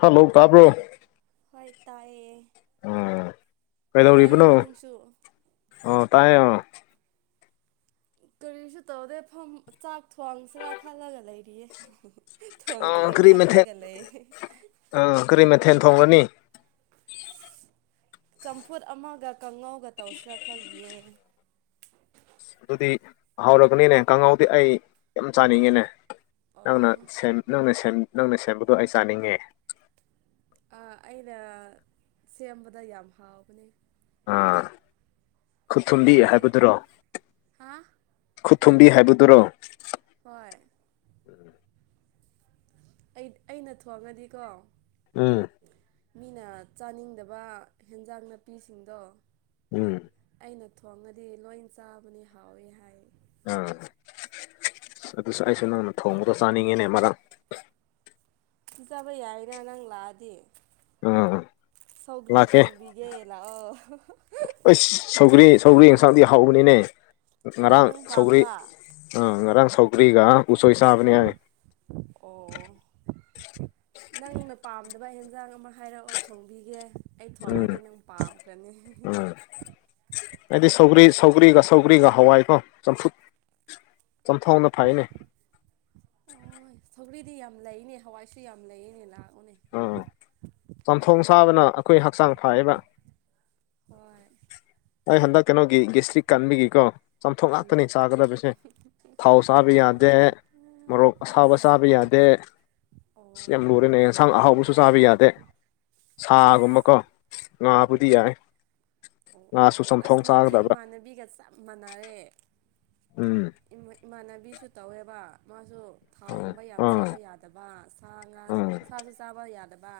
ꯍꯂꯧ ꯇꯥꯕ꯭ꯔꯣ ꯍꯣꯏ ꯇꯥꯏꯌꯦ ꯑ ꯇꯥꯏꯀꯣ ꯀꯩꯗꯧꯔꯤꯕꯅꯣ ꯅꯪꯁꯨ ꯑ ꯇꯥꯏꯌꯦ ꯑꯥ ꯀꯔꯤꯁꯨ ꯇꯧꯗꯦ ꯐꯝ ꯆꯥꯛ ꯊꯣꯡꯁꯤꯔꯥ ꯈꯜꯂꯒ ꯂꯩꯔꯤꯌꯦ ꯍꯤ ꯍꯤ ꯑꯣ ꯀꯔꯤ ꯃꯊꯦꯜ ꯑ ꯀꯔꯤ ꯃꯠ ꯊꯦꯟ ꯊꯣꯡꯒꯅꯤ ꯆꯝꯐꯨꯠ ꯑꯃꯒ ꯀꯥꯡꯉꯧꯒ ꯇꯧꯁꯤꯔꯥ ꯈꯜꯂꯤꯌꯦ ꯁ ꯑꯗꯨꯗꯤ ꯍꯧꯔꯒꯅꯤꯅꯦ ꯀꯥꯡꯍꯧꯗꯤ ꯑꯩ ꯑꯥꯝ ꯆꯥꯅꯤꯡꯉꯤꯅꯦ ꯅꯪꯅ ꯑꯣ ꯁꯦꯝ ꯅꯪꯅ ꯁꯦꯝ ꯅꯪꯅ ꯁꯦꯝꯕꯗꯣ ꯑꯩ ꯆꯥꯅꯤꯡꯉꯦ ꯑ ꯑꯩꯅ ꯁꯦꯝꯕꯗ ꯌꯥꯝ ꯍꯥꯎꯕꯅꯦ ꯑ ꯈꯨꯠꯊꯨꯝꯕꯤ ꯅꯪꯗꯤ ꯍꯥꯏꯕꯗꯨꯔꯣ ꯍꯥ ꯊꯨꯝꯕꯤ ꯍꯥꯏꯕꯗꯨꯔꯣ ꯍꯣꯏ ꯑꯩ ꯑꯩꯅ ꯊꯣꯡꯉꯗꯤꯀꯣ ꯎꯝ ꯃꯤꯅ ꯆꯥꯅꯤꯡꯗꯕ ꯍꯦꯟꯖꯥꯡ ꯅꯥꯄꯤꯁꯤꯡꯗꯣ ꯎꯝ ꯑꯩꯅ ꯊꯣꯡꯉꯗꯤ ꯂꯣꯏ ꯆꯥꯕꯅꯤ ꯍꯥꯎꯋꯤ ꯍꯥꯏ ꯑꯥ ꯁ ꯑꯗꯨꯁꯨ ꯑꯩꯁꯨ ꯅꯪꯅ ꯊꯣꯡꯕꯗꯣ ꯆꯥꯅꯤꯡꯉꯤꯅꯦ ꯃꯔꯥꯝ ꯄꯤꯖꯕ ꯌꯥꯏꯅ ꯅꯪ ꯂꯥꯛꯑꯗꯤ ꯑꯑꯥ ꯁꯧꯒ꯭ꯔꯤ ꯊꯣꯡꯕꯤꯒꯦ ꯂꯥꯛꯑꯣ ꯁꯁ ꯁꯧꯒ꯭ꯔꯤ ꯁꯧꯒ꯭ꯔꯤ ꯏꯟꯁꯥꯡꯗꯤ ꯍꯥꯎꯕꯅꯤꯅꯦ ꯑ ꯉꯔꯥꯡ ꯅꯪ ꯁꯧꯒ꯭ꯔꯤ ꯄꯥꯝꯕ꯭ꯔꯥ ꯑ ꯉꯔꯥꯡ ꯁ ꯔꯤꯑꯥ ꯎꯁꯣꯏ ꯆꯥꯕꯅꯦ ꯑꯣ ꯑꯗꯨꯃꯥꯏ ꯌꯦꯟꯖꯥꯡ ꯑꯃ ꯍꯥꯏꯔꯛꯑꯣ ꯊꯣꯡꯕꯤꯒꯦ ꯑꯩ ꯎꯝ ꯊꯣꯡꯉꯗꯤ ꯅꯪ ꯄꯥꯝꯈ꯭ꯔꯅꯤ ꯍꯤ ꯍꯤ ꯑꯥ ꯍꯥꯏꯗꯤ ꯁꯧꯒ꯭ꯔꯤ ꯁꯧꯒ꯭ꯔꯤꯒ ꯁꯧꯒ꯭ꯔꯤꯒ ꯍꯋꯥꯏꯀꯣ ꯆꯝꯐꯨꯠ ꯆꯝꯊꯣꯡꯅ ꯐꯩꯅꯦ ꯑꯣꯏ ꯁꯧꯒ꯭ꯔꯤꯗꯤ ꯌꯥꯝ ꯂꯩꯅꯦ ꯍꯋꯥꯏꯁꯨ ꯌꯥꯝ ꯂꯩꯌꯦꯅꯦ ꯂꯥꯛ ꯑꯥ ꯆꯝꯊꯣꯡ ꯁꯥꯕꯅ ꯑꯩꯈꯣꯏ ꯍꯛꯆꯥꯡ ꯐꯩꯌꯦꯕ ꯍꯣꯏ ꯑꯩ ꯍꯟꯗꯛ ꯀꯩꯅꯣꯒꯤ ꯒꯦꯁꯇ꯭ꯔꯤꯛ ꯀꯟꯕꯒꯤꯀꯣ ꯆꯝꯊꯣꯡ ꯉꯥꯛꯇꯅꯤ ꯎꯝ ꯆꯥꯒꯗꯕꯁꯦ ꯊꯥꯎ ꯆꯥꯕ ꯌꯥꯗꯦ ꯃꯣꯔꯣꯛ ꯑꯁꯥꯕ ꯑꯁ ꯆꯥꯕ ꯌꯥ ꯗꯦ ꯁꯤ ꯑꯣ ꯑꯦꯝ ꯂꯨꯔꯦꯅꯦ ꯌꯦꯟꯁꯥꯡ ꯑꯍꯥꯎꯕꯁꯨ ꯆꯥꯕ ꯌꯥꯗꯦ ꯁꯥꯒꯨꯝꯕ ꯑꯁ ꯀꯣ ꯉꯥꯕꯨꯗꯤ ꯌꯥꯏ ꯑꯣ ꯑꯣ ꯉꯥꯁꯨ ꯑꯁ ꯆꯝꯊꯣꯡ ꯅꯪꯁꯦ ꯆꯥꯒꯗꯕ ꯏꯃꯥꯟꯅꯕꯤꯒ ꯆꯞ ꯃꯥꯟꯅꯔꯦ ꯎꯝ ꯏꯃꯥ ꯏꯃꯥꯟꯅꯕꯤꯁꯨ ꯇꯧꯋꯦꯕ ꯃꯥꯁꯨ ꯑꯥ ꯊꯥꯎꯒꯨꯝꯕ ꯌꯥꯝ ꯑꯥ ꯆꯥꯕ ꯌꯥꯗꯕ ꯁꯥ ꯉꯥ ꯎꯝ ꯁꯥꯁꯨ ꯆꯥꯕ ꯌꯥꯗꯕ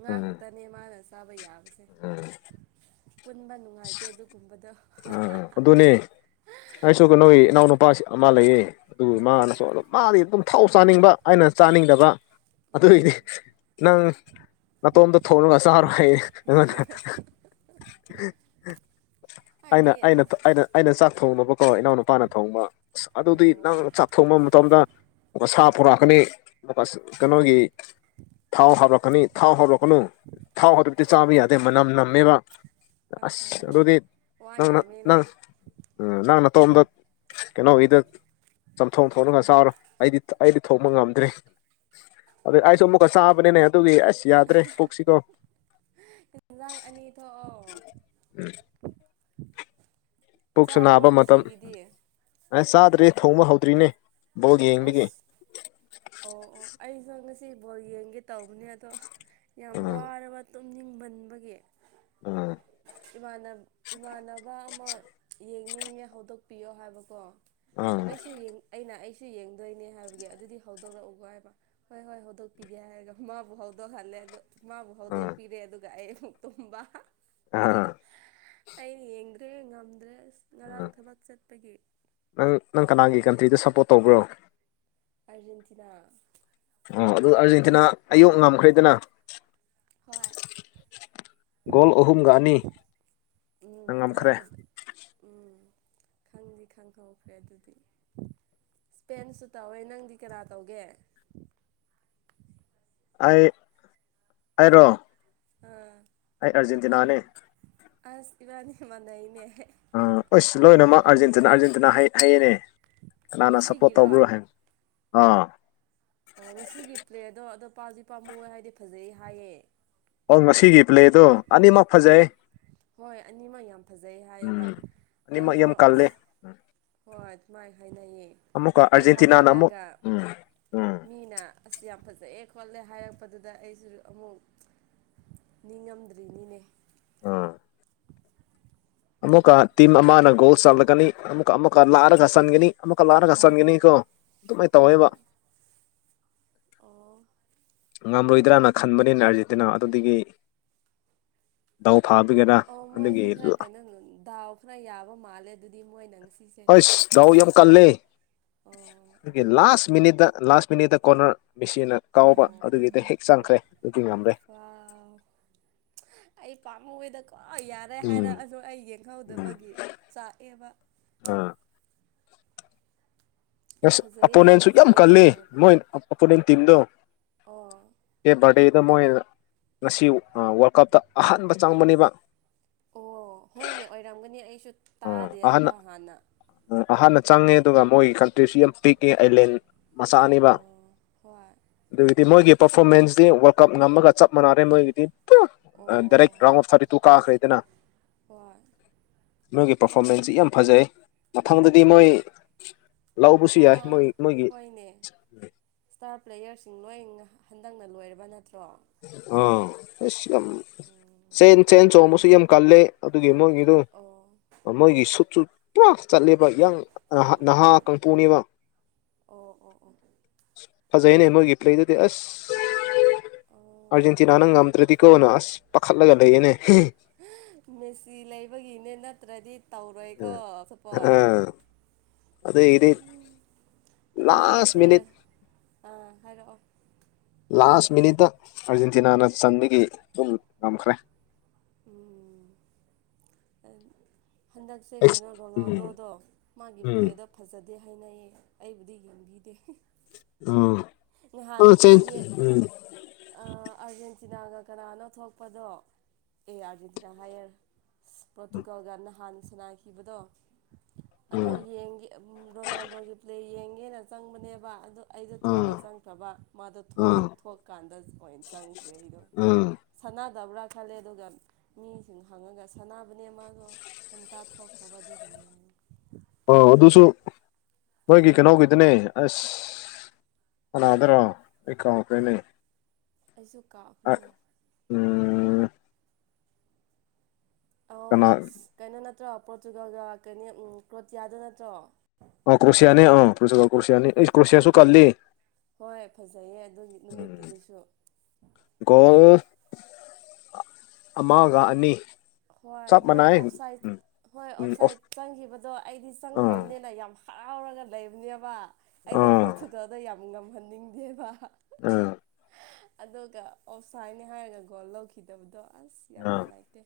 ꯉꯥ ꯎꯝ ꯈꯇꯅꯦ ꯃꯥꯅ ꯆꯥꯕ ꯌꯥ ꯎꯝ ꯄꯨꯟꯕ ꯅꯨꯡꯉꯥꯏꯇꯦ ꯑꯗꯨꯒꯨꯝꯕꯗ ꯑ ꯑꯗꯨꯅꯦ ꯑꯩꯁꯨ ꯀꯩꯅꯣꯒꯤ ꯏꯅꯥꯎꯅ ꯅꯨꯄꯥ ꯑꯃ ꯂꯩꯌꯦ ꯑꯗꯨ ꯃꯥꯅꯁꯨ ꯑꯥ ꯑꯗꯨꯝ ꯃꯥꯗꯤ ꯑꯗꯨꯝ ꯊꯥꯎ ꯆꯥꯅꯤꯡꯕ ꯑꯩꯅ ꯆꯥꯅꯤꯡꯗꯕ ꯑ ꯏ ꯎꯝ ꯅꯪ ꯅꯇꯣꯝꯇ ꯊꯣꯡꯂꯨ ꯉꯁꯔ ꯍꯥꯏꯌꯦ ꯎꯝ ꯎꯝ ꯑꯩꯅ ꯍꯥꯏꯗꯤ ꯑꯩꯅ ꯑꯁ ꯑꯩꯅ ꯑꯩꯅ ꯆꯥꯛ ꯊꯣꯡꯉꯕꯀꯣ ꯏꯅꯥꯎ ꯅꯨꯨꯄꯥꯅ ꯊꯣꯡꯕ ꯑꯁ ꯑꯗꯨꯗꯤ ꯑꯣ ꯅꯪ ꯑꯣ ꯆꯥꯛ ꯊꯣꯡꯕ ꯃꯇꯝꯗ ꯁꯥ ꯄꯨꯣꯔꯛꯀꯅꯤ ꯑꯗꯨꯒ ꯀꯩꯅꯣꯒꯤ ꯊꯥꯎ ꯍꯥꯔꯛꯄ ꯀꯅꯤ ꯊꯥꯎ ꯍꯧꯔꯛꯀꯅꯨ ꯊꯥꯎ ꯍꯧꯗꯕꯗꯤ ꯆꯥꯕ ꯌꯥꯗꯦ ꯃꯅꯝ ꯅꯝꯃꯦꯕ ꯑꯥ ꯍꯣꯏ ꯑꯁ ꯑꯗꯨꯗꯤ ꯋꯥ ꯅꯪꯅ ꯌꯥꯝꯃꯦꯅꯦ ꯅꯪ ꯎ ꯅꯪ ꯅ ꯇꯣꯝꯗ ꯀꯩꯅꯣꯒꯤꯗ ꯆꯝꯊꯣꯡ ꯊꯣꯛꯅꯤꯡꯒ ꯆꯥꯎꯔꯣ ꯑꯩꯗꯤ ꯑꯩꯗꯤ ꯊꯣꯡꯕ ꯉꯝꯗ꯭ꯔꯦ ꯑꯗ ꯑꯥꯏ ꯁꯝꯃꯨ ꯀ ꯁꯥꯄꯅꯤꯅꯦ ꯑꯗꯨꯒꯤ ꯑꯁ ꯌꯥꯗ꯭ꯔꯦ ꯄꯣꯛꯁꯤꯀꯣ ꯌꯦꯟꯖꯥꯡ ꯑꯅꯤ ꯎꯝ ꯎꯝ ꯄꯨꯛꯁꯨ ꯅꯥꯕ ꯃꯇꯝ ꯑꯁ ꯆꯥꯗ꯭ꯔꯦ ꯊꯣꯡꯕ ꯍꯧꯗ꯭ꯔꯤꯅꯦ ꯕ ꯌꯦꯕꯒꯤ ꯑꯁ ꯑꯣ ꯑꯩꯁꯨ ꯑꯣ ꯉꯁꯤ ꯕꯣꯜ ꯌꯦꯡꯒꯦ ꯇꯧꯕꯅꯦ ꯑꯗꯣ ꯌꯥꯝ ꯎꯝ ꯋꯥꯔꯕ ꯇꯨꯝꯅꯤꯡꯃꯟꯕꯒꯤ ꯎꯝ ꯥꯟ ꯏꯃꯥꯟꯅꯕ ꯑꯃ ꯌꯦꯡꯅꯤꯡꯉꯦ ꯍꯧꯗꯣꯛꯄꯤꯌꯣ ꯍꯥꯏꯕꯀꯣ ꯎꯝ ꯑꯩꯁꯨ ꯑꯩꯅ ꯑꯩ ꯁꯤꯨ ꯌꯦꯡꯗꯣꯏꯅꯦ ꯍꯥꯏꯕꯒꯤ ꯑꯗꯨꯗꯤ ꯍꯧꯗꯣꯛꯂꯛꯎꯒ ꯍꯥꯏꯕ ꯍꯣꯏ ꯍꯣꯏ ꯍꯧꯗꯣꯛꯄꯤꯒꯦ ꯍꯥꯏꯔꯒ ꯃꯥꯕꯨ ꯍꯧꯗꯣꯛꯍꯜꯂꯦ ꯑꯗꯣ ꯃꯥꯕꯨ ꯎꯝ ꯍꯧꯗꯣꯛꯄꯤꯔꯦ ꯑꯗꯨꯒ ꯑꯩꯨꯛ ꯇꯨꯝꯕ ꯑꯥ ꯑꯩꯅ ꯌꯦꯡꯗ꯭ꯔꯦ ꯉꯝꯗ꯭ꯔꯦꯁ ꯉꯔꯥꯡ ꯎꯝ ꯊꯕꯛ ꯆꯠꯄꯒꯤ ꯅꯪ ꯅꯪ ꯀꯅꯥꯒꯤ ꯀꯟꯇ꯭ꯔꯤꯗ ꯁꯞꯄꯣꯔꯠ ꯇꯧꯕ꯭ꯔꯣ ꯑꯔꯖꯦꯟꯇꯤꯅꯥ ꯑꯗꯨꯒ ꯑꯥꯔꯖꯦꯟꯇꯤꯅꯥ ꯑꯌꯣꯛ ꯉꯝꯈ꯭ꯔꯦꯗꯅ ꯍꯣꯏ ꯒꯣꯜ ꯑꯍꯨꯝꯒ ꯑꯅꯤ ꯎꯝ ꯅꯪ ꯍꯣꯏ ꯉꯝꯈ꯭ꯔꯦ ꯑꯗꯨ ꯎꯝ ꯈꯪꯗꯤ ꯈꯪꯍꯧꯈ꯭ꯔꯦ ꯑꯗꯨꯗꯤ ꯏꯁꯄꯦꯟꯁꯨ ꯇꯧꯋꯦ ꯅꯪꯗꯤ ꯀꯅꯥ ꯇꯧꯒꯦ [unintelligible] ꯑꯩ ꯑꯩꯔꯣ ꯑꯥ ꯑꯩ ꯑꯥꯔꯖꯦꯟꯇꯤꯅꯥꯅꯤ ꯑꯁ ꯏꯕꯥꯅꯤ ꯃꯥꯟꯅ ꯏꯅꯦ ꯑ ꯑꯁ ꯂꯣꯏꯅꯃꯛ ꯑꯥꯔꯖꯦꯟꯇꯤ ꯑꯥꯔꯖꯦꯟꯇꯤꯅꯥ ꯍꯌꯦꯦꯅꯦ ꯀꯅ ꯁꯄꯣꯔꯠ ꯉꯁꯤꯒꯤꯔꯣ ꯇꯧꯕꯧꯕ꯭ꯔꯣꯑꯣ ꯍꯥꯏ ꯑ ꯑꯣ ꯉꯁꯤꯒꯤ ꯄ꯭ꯂꯦꯠꯗꯣ ꯑꯗꯣ ꯄꯥꯝꯗꯤ ꯄꯥꯝꯃꯨ ꯍꯥꯏꯗꯤ ꯐꯖꯩ ꯍꯥꯏꯌꯦ ꯑꯣ ꯉꯁꯤꯒꯤ ꯄ꯭ꯂꯦꯗꯣ ꯑꯅꯤꯃꯛ ꯐꯖꯩ ꯍꯣꯏ ꯑꯅꯤꯃꯛ ꯌꯥꯝ ꯐꯖꯩ ꯍꯥꯏꯌꯦꯕ ꯎꯝ ꯑꯅꯤꯃꯛ ꯑꯩꯗꯣ ꯌꯥꯝ ꯀꯜꯂꯦ ꯑꯁ ꯎꯝ ꯍꯣꯏ ꯑꯗꯨ ꯃꯥꯏ ꯍꯥꯏꯅꯩꯌꯦ ꯑꯃꯨꯛꯀ ꯑꯩ ꯑꯥꯔꯖꯦꯟꯇꯤꯅꯥꯅ ꯑꯃꯨꯛ ꯍꯧꯒꯠꯂꯒ ꯎꯝ ꯎꯝ ꯃꯤꯅ ꯑꯁꯤ ꯌꯥꯝ ꯐꯖ ꯆꯛꯑꯦ ꯈꯣꯠꯂꯦ ꯍꯥꯏꯔꯛꯄꯗꯨꯗ ꯑꯩꯁꯨ ꯑꯃꯨꯛ ꯅꯤꯡꯉꯝꯗ꯭ꯔꯤꯅꯤꯅꯦ ꯑꯥ ꯑꯃꯨꯛꯀ ꯇꯤꯝ ꯑꯃꯅ ꯒꯣꯜ ꯆꯜꯂꯛꯀꯅꯤ ꯑꯃꯨꯛꯀ ꯑꯃꯨꯛꯀ ꯂꯥꯛꯑꯔꯒ ꯆꯟꯒꯅꯤ ꯑꯃꯨꯛꯀ ꯂꯥꯔꯒ ꯑꯣ ꯆꯪꯒꯅꯤꯀꯣ ꯑꯗꯨꯃꯥꯏꯅ ꯇꯧꯋꯦꯕ ꯍꯣꯏ ꯑꯣ ꯉꯝꯔꯣꯏꯗ꯭ꯔꯅ ꯈꯟꯕꯅꯤꯅ ꯑꯥꯔꯖꯦꯟꯇꯤꯅꯥ ꯑꯗꯨꯗꯒꯤ ꯗꯥꯎ ꯐꯥꯕꯒꯤꯔꯥ ꯑꯣ ꯃꯣꯏꯁꯦ ꯑꯗꯨꯒꯤ ꯈꯔ ꯀꯩꯅꯣ ꯗꯥꯎ ꯈꯔ ꯌꯥꯕ ꯃꯥꯜꯂꯦ ꯑꯗꯨꯗꯤ ꯃꯣꯏꯅꯪ ꯍꯁ ꯗꯥꯎ ꯌꯥꯝ ꯀꯜꯂꯦ ꯑꯣ ꯑꯗꯨꯒꯤꯅꯤ ꯂꯥꯁ ꯃꯤꯅꯤꯠꯇ ꯂꯥꯁ ꯃꯤꯅꯤꯠꯇ ꯀꯣꯔꯅꯔ ꯃꯦꯁꯤꯤꯟꯅ ꯀꯥꯎꯕ ꯑꯣ ꯑꯗꯨꯒꯤꯗ ꯍꯦꯛ ꯑꯣ ꯆꯪꯈ꯭ꯔꯦ ꯑꯗꯨꯗꯤ ꯉꯝꯂꯦ ꯋꯥꯎ ꯑꯩ ꯄꯥꯝ ꯑꯣꯏꯦꯗ ꯀ꯭ ꯌꯥꯔꯦ ꯍꯥꯏꯔ ꯎꯝ ꯑꯗ ꯑꯩ ꯎꯝ ꯌꯦꯡꯍꯧꯗꯕꯒꯤ ꯆꯥꯛꯑꯦꯕ ꯑꯥ ꯌꯥꯝ ꯑꯁ ꯐꯖꯩꯌꯦ ꯑꯄꯣꯅꯦꯟꯁꯨ ꯌꯥꯝ ꯐꯖꯩꯌꯦ ꯂꯣꯏ ꯀꯜꯂꯦ ꯍꯥꯏꯔꯛꯄ ꯃꯣꯏ ꯑꯄꯣꯅꯦꯟ ꯇꯤꯝꯗꯣ ꯑꯣ ꯀꯦꯞ ꯕꯔꯗꯦꯗꯣ ꯃꯣꯢ ꯉꯁꯤ ꯋꯥꯔꯜ ꯀꯞꯇ ꯑꯍꯥꯟꯕ ꯆꯪꯕꯅꯤꯕ ꯑꯣ ꯍꯣꯏꯅꯦ ꯑꯣꯏꯔꯝꯒꯅꯤ ꯑꯩꯁꯨ ꯎꯝ ꯑꯍꯥꯟꯅ ꯇꯥꯗꯤꯌꯦꯕ ꯍꯥꯟꯅ ꯑꯍꯥꯟꯅ ꯆꯪꯉꯦ ꯑꯗꯨꯒ ꯃꯣꯏꯒꯤ ꯀꯟꯇ꯭ꯔꯤꯁꯨ ꯌꯥꯝ ꯄꯤꯛꯉꯦ ꯑꯥꯏꯂꯦꯟ ꯃꯆꯥꯅꯦꯕ ꯑꯣ ꯍꯣꯏ ꯑꯗꯨꯒꯤꯗꯤ ꯃꯣꯏꯒꯤ ꯄꯔꯐꯣꯔꯃꯦꯟꯁꯇꯤ ꯋꯥꯔꯜ ꯀꯞ ꯉꯝꯃꯒ ꯆꯞ ꯃꯥꯟꯅꯔꯦ ꯃꯣꯏꯒꯤꯗꯤ ꯗꯥꯢꯔꯦꯛ ꯔꯥꯟꯗ ꯑꯣꯐ ꯊꯥꯔꯇꯤꯇꯨ ꯀꯥꯒ꯭ꯔꯦꯗꯅ ꯍꯣꯢ ꯃꯣꯏꯒꯤ ꯄꯔꯐꯣꯔꯃꯦꯟꯁꯇꯤ ꯌꯥꯝ ꯐꯖꯩ ꯃꯊꯪꯗꯗꯤ ꯃꯣꯏ ꯂꯧꯕꯁꯨ ꯀꯥ ꯌꯥꯏ ꯃꯣꯏ ꯃꯣꯏꯒꯤ ꯁꯤꯡ ꯂꯣꯏꯅ ꯍꯟꯗꯛꯅ ꯂꯣꯏꯔꯕ ꯅꯠ ꯑꯥ ꯑꯁ ꯌꯥꯝ ꯎꯝ ꯆꯦꯟ ꯆꯦꯟ ꯆꯣꯡꯕꯁꯨ ꯌꯥꯝ ꯀꯜꯂꯦ ꯑꯗꯨꯒꯤ ꯃꯣꯏꯒꯤꯗꯨꯣ ꯑꯣ ꯃꯣꯏꯒꯤ ꯁꯨꯠꯁꯨꯨ ꯄꯨꯔ ꯆꯠꯂꯦꯕ ꯌꯥꯡ ꯅꯍꯥ ꯀꯪꯄꯣꯅꯦꯕ ꯑꯣ ꯑꯣ ꯑꯣ ꯐꯖꯩꯅꯦ ꯃꯣꯏꯒꯤ ꯄ꯭ꯂꯦꯗꯨꯗꯤ ꯑꯁ ꯑꯣ ꯑꯔꯖꯦꯟꯇꯤꯅꯥꯅ ꯅꯝꯗ꯭ꯔꯗꯤ ꯀꯣꯅ ꯑꯁ ꯄꯥꯈꯠꯂꯒ ꯂꯩꯌꯦꯅꯦ ꯃꯦꯁꯤ ꯂꯩꯕꯒꯤꯅꯦ ꯅꯠꯇ꯭ꯔꯗꯤ ꯇꯧꯔꯣꯏꯀꯣ ꯑꯇꯣꯄ ꯑꯥ ꯑꯗꯒꯤꯗꯤ ꯎꯝ ꯑꯗꯣ ꯂꯥꯁ ꯍꯟꯗꯛꯁꯦ ꯃꯤꯅꯤꯠ ꯑ ꯍꯥꯏꯔꯛꯑꯣ ꯂꯥꯁ ꯃꯤꯅꯤꯠꯇ ꯑꯥꯔꯖꯦꯟꯇꯤꯅꯥꯅ ꯆꯟꯕꯒꯤ ꯑꯗꯨꯝ ꯉꯝꯈ꯭ꯔꯦ ꯎꯝ ꯍꯟꯗꯛꯁꯦ ꯀꯩꯅꯣ ꯎꯝ ꯔꯣꯅꯥꯜꯗꯣꯗꯣ ꯃꯥꯒꯤ ꯎꯝ ꯄ꯭ꯂꯦꯗꯣ ꯐꯖ ꯗꯦ ꯍꯥꯏꯅꯩꯌꯦ ꯑꯩꯕꯨꯗꯤ ꯌꯦꯡꯕꯤꯗꯦ ꯑꯣ ꯉꯍꯥꯟ ꯌꯦ ꯑꯥ ꯑꯥꯔꯖꯦꯟꯇꯤꯅꯥꯒ ꯀꯅꯥꯅꯣ ꯊꯣꯛꯄꯗꯣ ꯑꯦ ꯑꯥꯔꯖꯦꯟꯇꯤꯅꯥ ꯍꯥꯏꯌꯦ ꯄꯔꯣꯇꯨꯒꯣꯜꯒ ꯅꯍꯥꯟꯅ ꯁꯥꯟꯅꯥꯈꯤꯕꯗꯣ ꯑꯗꯣ ꯌꯦꯡꯒꯦ ꯔꯣꯅꯥꯜꯗꯣꯒꯤ ꯄ꯭ꯂꯦ ꯌꯦꯡꯒꯦꯅ ꯆꯪꯕꯅꯦꯕ ꯑꯗꯣ ꯑꯩꯗꯣ ꯎꯝ ꯊꯦꯡꯅ ꯎꯝ ꯆꯪꯈ꯭ꯔꯕ ꯃꯥꯗꯣ ꯊꯣꯛ ꯎꯝ ꯊꯣꯛꯀꯥꯟꯗ ꯑꯣꯢꯅ ꯆꯪꯗ꯭ꯔꯦ ꯑꯩꯗꯣ ꯎꯝ ꯇꯕ꯭ꯔꯥ ꯈꯜꯂꯦ ꯑꯗꯨꯒ ꯃꯤꯁꯤꯡ ꯍꯪꯉꯒ ꯁꯅꯕꯅꯦ ꯃꯥꯗꯣ ꯉꯟꯇꯥ ꯊꯣꯛꯈ꯭ꯔꯕ ꯑꯗꯨꯒꯤꯅꯤ ꯑꯣ ꯑꯗꯨꯁꯨ ꯃꯣꯏꯒꯤ ꯀꯩꯅꯣꯒꯤꯗꯨꯅꯦ ꯑꯁ ꯀꯅꯥꯗꯔꯥ ꯑꯩ ꯀꯥꯎꯈ꯭ꯔꯦꯅꯦ ꯑꯩꯁꯨ ꯀꯥꯎꯈ꯭ꯔꯦꯅꯦ ꯎꯝ ꯑꯣ ꯀꯅꯥ ꯀꯩꯅꯣ ꯅꯠꯇ꯭ꯔꯣ ꯄꯔꯣꯇꯨꯒꯜꯒ ꯀꯩꯅꯦ ꯀ꯭ꯔꯣꯇꯤꯌꯥꯗ ꯅꯠꯇ꯭ꯔꯣ ꯑ ꯀ꯭ꯔꯣꯁꯤꯌꯥꯅꯤ ꯑ ꯄ꯭ꯔꯣꯇꯨꯒꯜ ꯑꯩ ꯀ꯭ꯔꯣꯁꯤꯌꯥꯁꯨ ꯀꯜꯂꯤ ꯍꯣꯏ ꯐꯖꯩꯌꯦ ꯑꯗꯨꯒꯤ ꯎꯝ ꯅꯨꯃꯤꯠꯀꯤꯗꯨꯁꯨ ꯒꯣꯜ ꯑꯃꯒ ꯑꯅꯤ ꯍꯣꯏ ꯆꯞ ꯃꯣꯏ ꯃꯥꯟꯅꯩ ꯑꯣꯞꯁꯥꯏꯠ ꯎꯝ ꯍꯣꯏ ꯎꯝ ꯑꯣꯞꯁꯥꯏꯠ ꯑꯣꯐ ꯆꯪꯒꯤꯕꯗꯣ ꯑꯩꯗꯤ ꯑꯥ ꯆꯪꯈ꯭ꯔꯕꯅꯤꯅ ꯌꯥꯝ ꯍꯔꯥꯎꯔꯒ ꯂꯩꯕꯅꯦꯕ ꯑꯩꯗ ꯑꯥ ꯄ꯭ꯔꯣꯊꯨꯇꯣꯗ ꯌꯥꯝ ꯉꯝꯍꯟꯅꯤꯡꯗꯦꯕ ꯑꯥ ꯑꯗꯨꯒ ꯑꯣꯐꯁꯥꯏꯗꯅꯦ ꯍꯥꯏꯔꯒ ꯒꯣꯜ ꯂꯧꯈꯤꯗꯕꯗꯣ ꯑꯁ ꯌꯥꯝ ꯅꯨꯡꯉꯥꯏꯇꯦ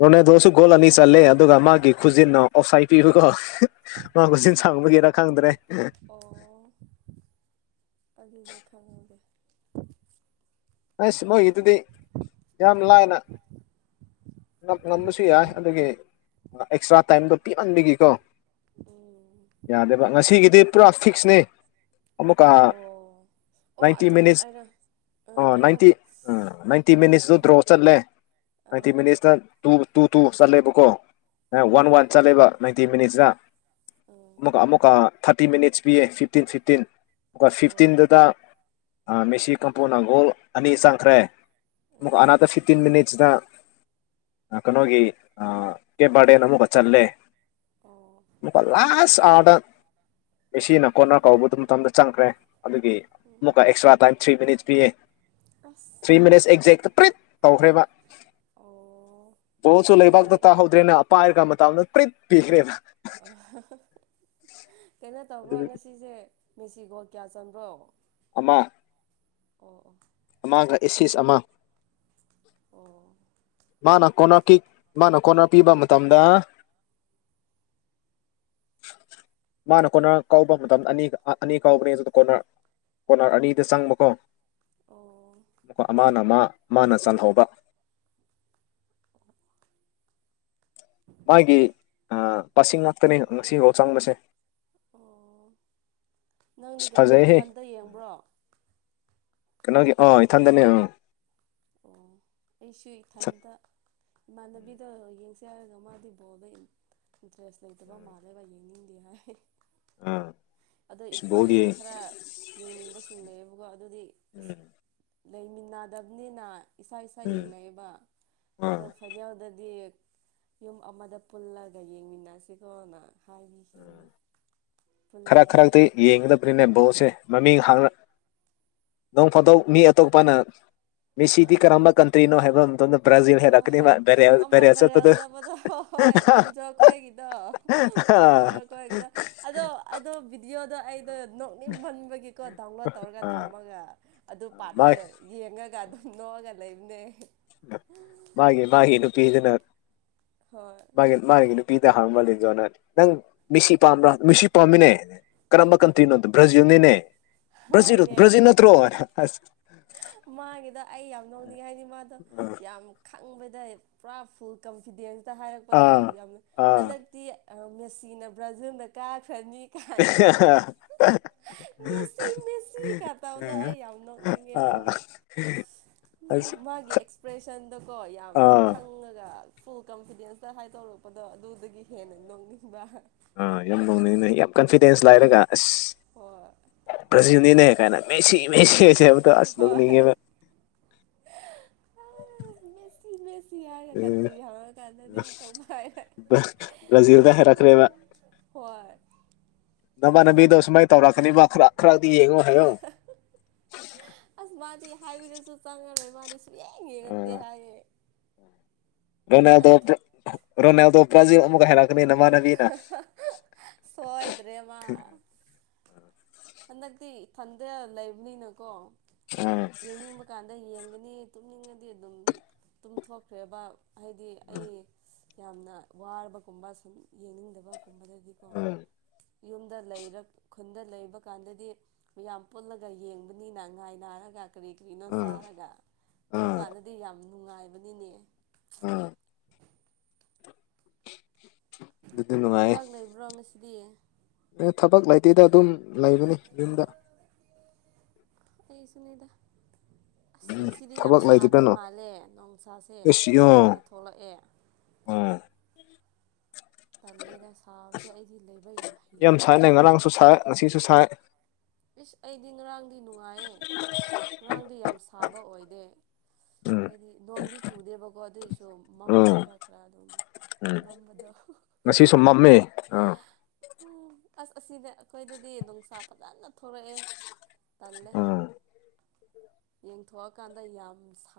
ꯔꯣꯅꯥꯟꯗꯣꯁꯩ ꯒꯣꯜ ꯑꯅꯤ ꯆꯠꯂꯦ ꯑꯗꯨꯒ ꯃꯥꯒꯤ ꯈꯨꯖꯤꯟꯅ ꯑꯣꯐ ꯁꯥꯢꯗ ꯄꯤꯕꯀꯣ ꯃꯥ ꯑꯣ ꯈꯨꯖꯤꯟ ꯁꯥꯡꯕꯨꯒꯤꯔ ꯈꯪꯗ꯭ꯔꯦ ꯑꯗꯨꯅꯦ ꯈꯪꯗꯦ ꯑꯁ ꯃꯣꯢꯒꯤꯗꯨꯗꯤ ꯌꯥꯝ ꯂꯥꯢꯅ ꯉꯝꯕꯁꯨ ꯌꯥꯏ ꯑꯗꯨꯒꯤ ꯑꯦꯛꯁꯇ꯭ꯔꯥ ꯇꯥꯏꯝꯗꯣ ꯄꯤꯃꯟꯕꯤꯒꯤꯀꯣ ꯎꯝ ꯌꯥꯗꯦꯕ ꯉꯁꯤꯒꯤꯗꯤ ꯄꯨꯔꯥ ꯐꯤꯛꯁꯅꯦ ꯑꯃꯨꯛꯀ ꯑꯣ ꯑꯣ ꯅꯥꯏꯟꯇꯤ ꯑꯗꯨꯒꯤ ꯃꯤꯅꯤꯠꯁ ꯑꯣꯏꯔ ꯑ ꯀꯩꯅꯣ ꯅꯥꯏꯟꯇꯤ ꯎꯝ ꯅꯥꯏꯟꯇꯤ ꯃꯤꯅꯤꯠꯁꯇꯨ ꯗ꯭ꯔꯣ ꯆꯠꯂꯦ ꯅꯥꯏꯟꯇꯤ ꯑ ꯃꯤꯅꯤꯠꯁꯇ ꯇꯨ ꯇꯨ ꯇꯨ ꯆꯜꯂꯦꯕꯀꯣ ꯋꯥꯟ ꯑꯣ ꯋꯥꯟ ꯆꯜꯂꯦꯕ ꯅꯥꯏꯟꯇꯤ ꯃꯤꯅꯤꯠꯁꯇ ꯎꯝ ꯑꯃꯨꯛꯀ ꯑꯃꯨꯛꯀ ꯊꯥꯔꯇꯤ ꯃꯤꯅꯤꯠꯁ ꯄꯤꯌꯦ ꯐꯤꯞꯇꯤꯟ ꯐꯤꯞꯇꯤꯟ ꯑꯗꯨꯒ ꯑꯣ ꯐꯤꯐꯇꯤꯟꯗꯨꯗ ꯃꯦꯁꯤ ꯀꯝꯄꯣꯅ ꯒꯣꯜ ꯑꯅꯤ ꯆꯪꯈ꯭ꯔꯦ ꯨ ꯑꯃꯨꯛꯀ ꯎꯝ ꯑꯅꯥꯗꫪ ꯐꯤꯐꯇꯤꯟ ꯃꯤꯟꯠꯁꯇ ꯑ ꯀꯩꯅꯣꯒꯤ ꯑ ꯀꯦꯕꯥꯥꫪꯗꯦ ꯅꯃꯨꯛꯒ ꯆꯜꯂꯦ ꯑꯣ ꯑꯃꯨꯛꯀ ꯂꯥꯁ ꯑꯥꫪꯗ ꯃꯦꯁꯤꯅ ꯀꯣꯟꫪ ꯀꯧꯕꯗꯨ ꯃꯇꯝꯗ ꯆꯪꯈ꯭ꯔꯦ ꯑꯗꯨꯒꯤ ꯑꯃꯨꯛꯀ ꯎꯝ ꯑꯦꯛꯁꯇ꯭ꯔꯥ ꯇꯥꯏꯝ ꯊ꯭ꯔꯤ ꯃꯤꯅꯠꯁ ꯄꯤꯌꯦ ꯑꯁ ꯊ꯭ꯔꯤ ꯃꯤꯅꯠꯁ ꯑꯩ [unintelligible] ꯇꯧꯈ꯭ꯔꯦ ꯃꯥ ꯑꯣ ꯕꯣꯜꯁꯨ ꯂꯩꯕꯥꯛꯇ ꯀꯔꯤ ꯇꯥꯍꯧꯗ꯭ꯔꯦꯅ ꯑ ꯒ ꯃꯇꯗ ꯄ꯭ꯔꯤꯠ ꯄꯤꯈ꯭ꯔꯦꯅ ꯑ ꯍ ꯍꯥꯀꯩꯅꯣ ꯇꯧꯕ꯭ꯔꯣ ꯑꯗꯨ ꯉꯁꯤꯁꯦ ꯃꯦꯁꯤꯒꯣꯜ ꯀꯌꯥ ꯆꯟꯕ꯭ꯔꯣ ꯑꯃ ꯑꯣ ꯑꯣ ꯑꯃꯥꯡꯒ ꯑꯦꯁꯤꯁ ꯑꯃ ꯑꯣ ꯃꯥꯅ ꯀꯣꯟꯅꫪ ꯀꯤꯛ ꯃꯥꯅ ꯀꯣꯟꯅꫪ ꯄꯤꯕ ꯃꯇꯝꯗ ꯃꯥꯅ ꯀꯣꯟꯅꯔ ꯀꯥꯎꯕ ꯃꯇꯝꯗ ꯑꯅꯤ ꯑꯅꯤ ꯀꯥꯎꯕꯅꯦ ꯑꯗꯨꯗ ꯀꯣꯟꯅꯔ ꯀꯣꯅꯔ ꯑꯅꯤꯗ ꯆꯪꯕꯀꯣ ꯑꯣ ꯃꯥꯅ ꯃꯥ ꯃꯥꯅ ꯆꯜꯍꯧꯕ ꯃꯥꯒꯤ ꯑ ꯄꯁꯤꯡ ꯉꯥꯛꯇꯅꯦ ꯉꯁꯤꯐꯥꯎ ꯆꯥꯡꯕꯁꯦ ꯑꯣ ꯅꯪꯗꯤ ꯀꯩꯅꯣ ꯃꯊꯟꯇ ꯌꯦꯡꯕ꯭ꯔꯣ ꯀꯩꯅꯣꯒꯤ ꯑꯥ ꯏꯊꯟꯗꯅꯦ ꯑꯥ ꯑꯣ ꯑꯩꯁꯨ ꯏꯊꯟꯇ ꯏꯃꯥꯟꯅꯕꯤꯗ ꯌꯦꯡꯁꯦ ꯍꯥꯏꯔꯒ ꯃꯥꯗꯤ ꯕꯣꯜꯗ ꯏꯟꯇ꯭ꯔꯦꯁ ꯂꯩꯇꯕ ꯃꯥꯜꯂꯦꯕ ꯌꯦꯡꯅꯤꯡꯗꯦ ꯍꯥꯏ ꯑꯥ ꯑꯗꯣ ꯕꯣꯜ ꯏꯃꯥꯟꯅꯕꯤ ꯌꯦꯡ ꯈꯔ ꯌꯦꯡꯅꯤꯡꯕꯁꯤꯡ ꯂꯩꯌꯦꯕꯀꯣ ꯑꯗꯨꯗꯤ ꯎꯝ ꯂꯩꯃꯤꯟꯅꯗꯕꯅꯤꯅ ꯏꯁꯥ ꯏꯁꯥ ꯎꯝ ꯌꯦꯡꯅꯩꯌꯦꯕ ꯑꯗꯣ ꯑꯥ ꯐꯥꯏꯅꯦꯜꯗꯗꯤ ꯌꯨꯝ ꯑꯃꯗ ꯄꯨꯜꯂꯒ ꯌꯦꯡꯃꯤꯟꯅꯁꯤꯀꯣꯅ ꯍꯥꯏꯕꯤꯈꯤꯕꯅꯤ ꯄꯨꯜꯂ ꯌꯦꯡꯕꯗ ꯐ꯭ꯔꯤꯅꯦ ꯕꯣꯠꯁꯦ ꯃꯃꯤꯡ ꯍꯥꯡꯂ ꯅꯣꯡ ꯐꯥꯗꯣꯛ ꯃꯤ ꯑꯇꯣꯞꯄꯅ ꯃꯤ ꯁꯤ ꯀꯥꯝꯝꯕ ꯀꯟꯇ꯭ꯔꯤ ꯅꯣ ꯍꯥꯏꯕ ꯃꯇꯝꯗ ꯕ꯭ꯔꯥꯖꯤꯜ ꯍꯣꯏ ꯍꯣꯏ ꯍꯥꯏꯔꯛꯀꯅꯤꯕ ꯕꯦꯔꯦꯜ ꯑꯃ ꯕꯦꯔꯦꯜ ꯕꯥꯏꯔꯦꯜ ꯆꯠꯄꯗꯣ ꯆꯥꯄꯗ ꯍꯣꯏ ꯂꯤꯟꯖꯣꯈꯣꯏꯒꯤꯗꯣ ꯌꯨꯇꯨꯕꫪꯈꫭꯏꯒꯤꯗꫭ ꯑꯗꯣ ꯑꯗꯨ ꯕꯤꯗ꯭ꯌꯣ ꯗꯨ ꯑꯩꯗꫭ ꯅꯣꯛꯅꯤꯡꯃꯟꯕꯒꯤꯀꯣ ꯗꯥꯎꯟꯂꯣꯗ ꯇꯧꯔꯒ ꯑꯥ ꯊꯝꯃꯒ ꯑꯗꯨ ꯄꯥꯔꯠꯇꯣ ꯃꯥꯒꯤ ꯌꯦꯡꯉꯒ ꯑꯗꯨ ꯅꯣꯒꯥꯟ ꯂꯩꯕꯅꯦ ꯃꯥꯒꯤ ꯃꯥꯒꯤ ꯅꯨꯄꯤꯗꯨꯅ ꯍꯣꯏ ꯃꯥꯒꯤ ꯃꯥꯒꯤ ꯅꯨꯄꯤ ꯄꯤꯗ ꯍꯥꯡꯕ ꯂꯤꯟꯖꫭꯅ ꯅꯪ ꯃꯤ ꯃꯤꯁꯤ ꯄꯥꯝꯕ꯭ꯔ ꯃꯦꯁꯤ ꯄꯥꯝꯃꯤꯅꯦ ꯀꯔꯝꯕ ꯀꯟꯇ꯭ꯔꯤꯅꯣꯗꯣ ꯕ꯭ꯔꯥꯖꯤꯜ ꯅꯤꯅꯦ ꯕ꯭ꯔꯖꯤꯜ ꯍꯣꯏꯅꯦ ꯕ꯭ꯔꯖꯤꯜ ꯅꯠꯇ꯭ꯔꯣ ꯃꯥꯒꯤꯗ ꯑꯩ ꯌꯥꯝ ꯅꯧꯅꯤꯡꯉꯦ ꯍꯥꯏꯗꯤ ꯃꯥꯗꯣ ꯌꯥꯝ ꯈꯪꯕꯗ ꯄꯨꯔꯥ ꯐꯨꯜ ꯀꯟꯐꯤꯗꯦꯟꯁꯇ ꯍꯥꯏꯔꯛꯄꯗꯣ ꯑꯥ ꯌꯥꯝꯅ ꯑꯥ ꯍꯟꯗꯛꯇꯤ ꯃꯦꯁꯤꯅ ꯕ꯭ꯔꯥꯖꯤꯜꯅ ꯀꯥꯈ꯭ꯔꯅꯤ ꯀꯥꯏꯅ ꯇꯧꯕꯗꫭ ꯃꯦꯁꯤ ꯃꯦꯁꯤ ꯀ ꯇꯥꯎꯗꫭ ꯑꯩ ꯌꯥꯝꯅ ꯅꯤꯉꯦ ꯑꯥ ꯃꯥꯕꯨ ꯑꯁ ꯃꯥꯒꯤ ꯑꯦꯛꯄ꯭ꯔꯦꯁꯟꯗꯣ ꯌꯥꯝ ꯑꯥ ꯈꯪꯉꯒ ꯐꯨꯜ ꯀꯟꯐꯤꯗꯦꯟꯁꯇ ꯍꯥꯏꯗꫭꯔꯛꯄꯗꯣ ꯑꯗꯨꯗꯒꯤ ꯍꯦꯟꯅ ꯅꯣꯡꯅꯤꯡꯕ ꯑꯥ ꯌꯥꯝ ꯅꫭꯛꯅꯤꯡ ꯅ ꯌꯥꯝ ꯀꯟꯐꯤꯗꯦꯟꯁ ꯂꯥꯏꯔꯒ ꯑꯁ ꯍꯣꯏ ꯕ꯭ꯔꯥꯖꯤꯜꯅꯤꯅꯦ ꯀꯥꯏꯅ ꯃꯦꯁꯤ ꯃꯦꯁꯤ ꯅꯦ ꯍꯥꯏꯕꯗ ꯑꯁ ꯍꯣꯏ ꯅꫭꯛꯅꯤꯉꯦꯕ ꯁꯤ ꯍꯥꯏꯔꯒ ꯀꯟꯇ꯭ꯔꯤ ꯍꯥꯡꯉ ꯀꯥꯟꯗꯗꯤ ꯑꯇꯄ ꯍꯥꯏꯔ ꯕ꯭ꯔꯥꯖꯤꯜꯗ ꯍꯥꯏꯔꯛꯈ꯭ꯔꯦꯕ ꯅꯃꯥꯟꯅꯕꯤꯗꯣ ꯁꯨꯃꯥꯏꯅ ꯇꯧꯔꯛꯀꯅꯤꯕ ꯈꯔ ꯈꯔꯒ ꯍꯥꯏ ꯑꯁ ꯃꯥꯗꯤ ꯍꯥꯏꯕꯤꯔꯁꯨ ꯆꯪꯉꯔꯣꯏ ꯃꯥꯗꯤ ꯁꯨꯡꯌꯦꯡ ꯌꯦꯡꯉꯛꯇꯦ ꯍꯥꯏꯌꯦ ꯔꯣꯅꯦꯗ ꯑꯁ ꯔꯣꯅꯦꯜꯗꯣ ꯄ꯭ꯔꯥꯖꯤ ꯑꯃꯨꯛ ꯍꯦꯔꯛ ꯁꯣꯏꯗ꯭ꯔꯦꯃ ꯍꯟꯗꯛꯇꯤ ꯏꯊꯟꯇ ꯂꯩꯕꯅꯤꯅꯀꯣ ꯑꯥ ꯌꯦꯡꯅꯤꯡꯕ ꯀꯥꯟꯗ ꯅꯤ ꯇꯨꯝꯅꯤꯡꯉꯗꯤ ꯑꯗꯨꯝ ꯇꯨꯝꯊꯣꯛꯈ꯭ꯔꯦꯕ ꯍꯥꯏꯗꯤ ꯑꯩ ꯌꯥꯝꯅ ꯋꯥꯔꯕꯒꯨꯝꯕ ꯁꯨꯝ ꯌꯦꯡꯅꯤꯡꯗꯕꯒꯨꯝꯕꯗꯗꯒꯤꯀꯣ ꯑꯥ ꯌꯨꯝꯗ ꯂꯩꯔ ꯈꯨꯟꯗ ꯂꯩꯕ ꯗꯨꯀꯥꯟꯗꯗꯤ ꯃꯌꯥꯝ ꯄꯨꯜꯂꯒ ꯌꯦꯡꯕꯅꯤꯅ ꯉꯥꯏ ꯅꯥꯔꯒ ꯀꯔꯤ ꯀꯔꯤꯅꯣ ꯑꯥ ꯆꯥꯔꯒ ꯑꯥ ꯑꯗꯨꯀꯥꯟꯗꯗꯤ ꯌꯥꯝ ꯅꯨꯡꯉꯥꯏꯕꯅꯤꯅꯦ ꯎꯝ ꯑꯗꯨꯗꯤ ꯅꯨꯡꯉꯥꯏ ꯊꯕꯛ ꯂꯩꯕ꯭ꯔꯣ ꯉꯁꯤꯗꯤ ꯊꯕꯛ ꯂꯩꯇꯗ ꯑꯗꯨꯝ ꯂꯩꯕꯅꯤ ꯌꯨꯝꯗ ꯑꯩ ꯁꯤꯅꯗ [inaudible] ꯑꯁ ꯉꯁꯤꯗꯤ ꯌꯥꯝ ꯊꯕꯛ ꯁꯥꯗꯣꯏ ꯂꯩꯇꯗꯅꯣ ꯃꯥꯜꯂꯦ ꯣꯡꯁꯥꯁꯦ ꯑꯦꯁ ꯑꯣ ꯐꯖꯅ ꯊꯣꯛꯂꯛꯑꯦ ꯎꯝ ꯇꯜꯂꯦꯗ ꯁꯥꯎꯕꯁꯦ ꯑꯩꯗꯤ ꯂꯩꯕ ꯌꯥꯝ ꯍꯩꯅꯗꯦꯕ ꯇꯨ ꯁꯥꯏ ꯏꯁ ꯑꯩꯗꯤ ꯉꯔꯥꯡꯗꯤ ꯅꯨꯡꯉꯥꯏꯌꯦ ꯉꯔꯥꯡꯗꯤ ꯌꯥꯝ ꯁꯥꯕ ꯑꯣꯏꯗꯦ ꯎꯝ ꯍꯥꯏꯗꯤ ꯅꯣꯡꯗꯤ ꯆꯨꯗꯦꯕꯀꯣ ꯑꯗꯨꯏꯁꯨ ꯃꯝ ꯎꯝ ꯈꯔ ꯈꯔ ꯑꯗꯨꯝ ꯃꯝꯕꯗ ꯃꯃꯤꯃꯦ ꯎꯝ ꯑꯁ ꯑꯁꯤꯗ ꯑꯩꯈꯣꯏꯗꯗꯤ ꯅꯨꯡꯁꯥ ꯐꯖꯅ ꯊꯣꯔꯛꯑꯦ ꯇꯜꯂꯦ ꯎꯝ ꯌꯦꯡꯊꯣꯛꯑꯀꯥꯟꯗ ꯌꯥꯝ ꯁ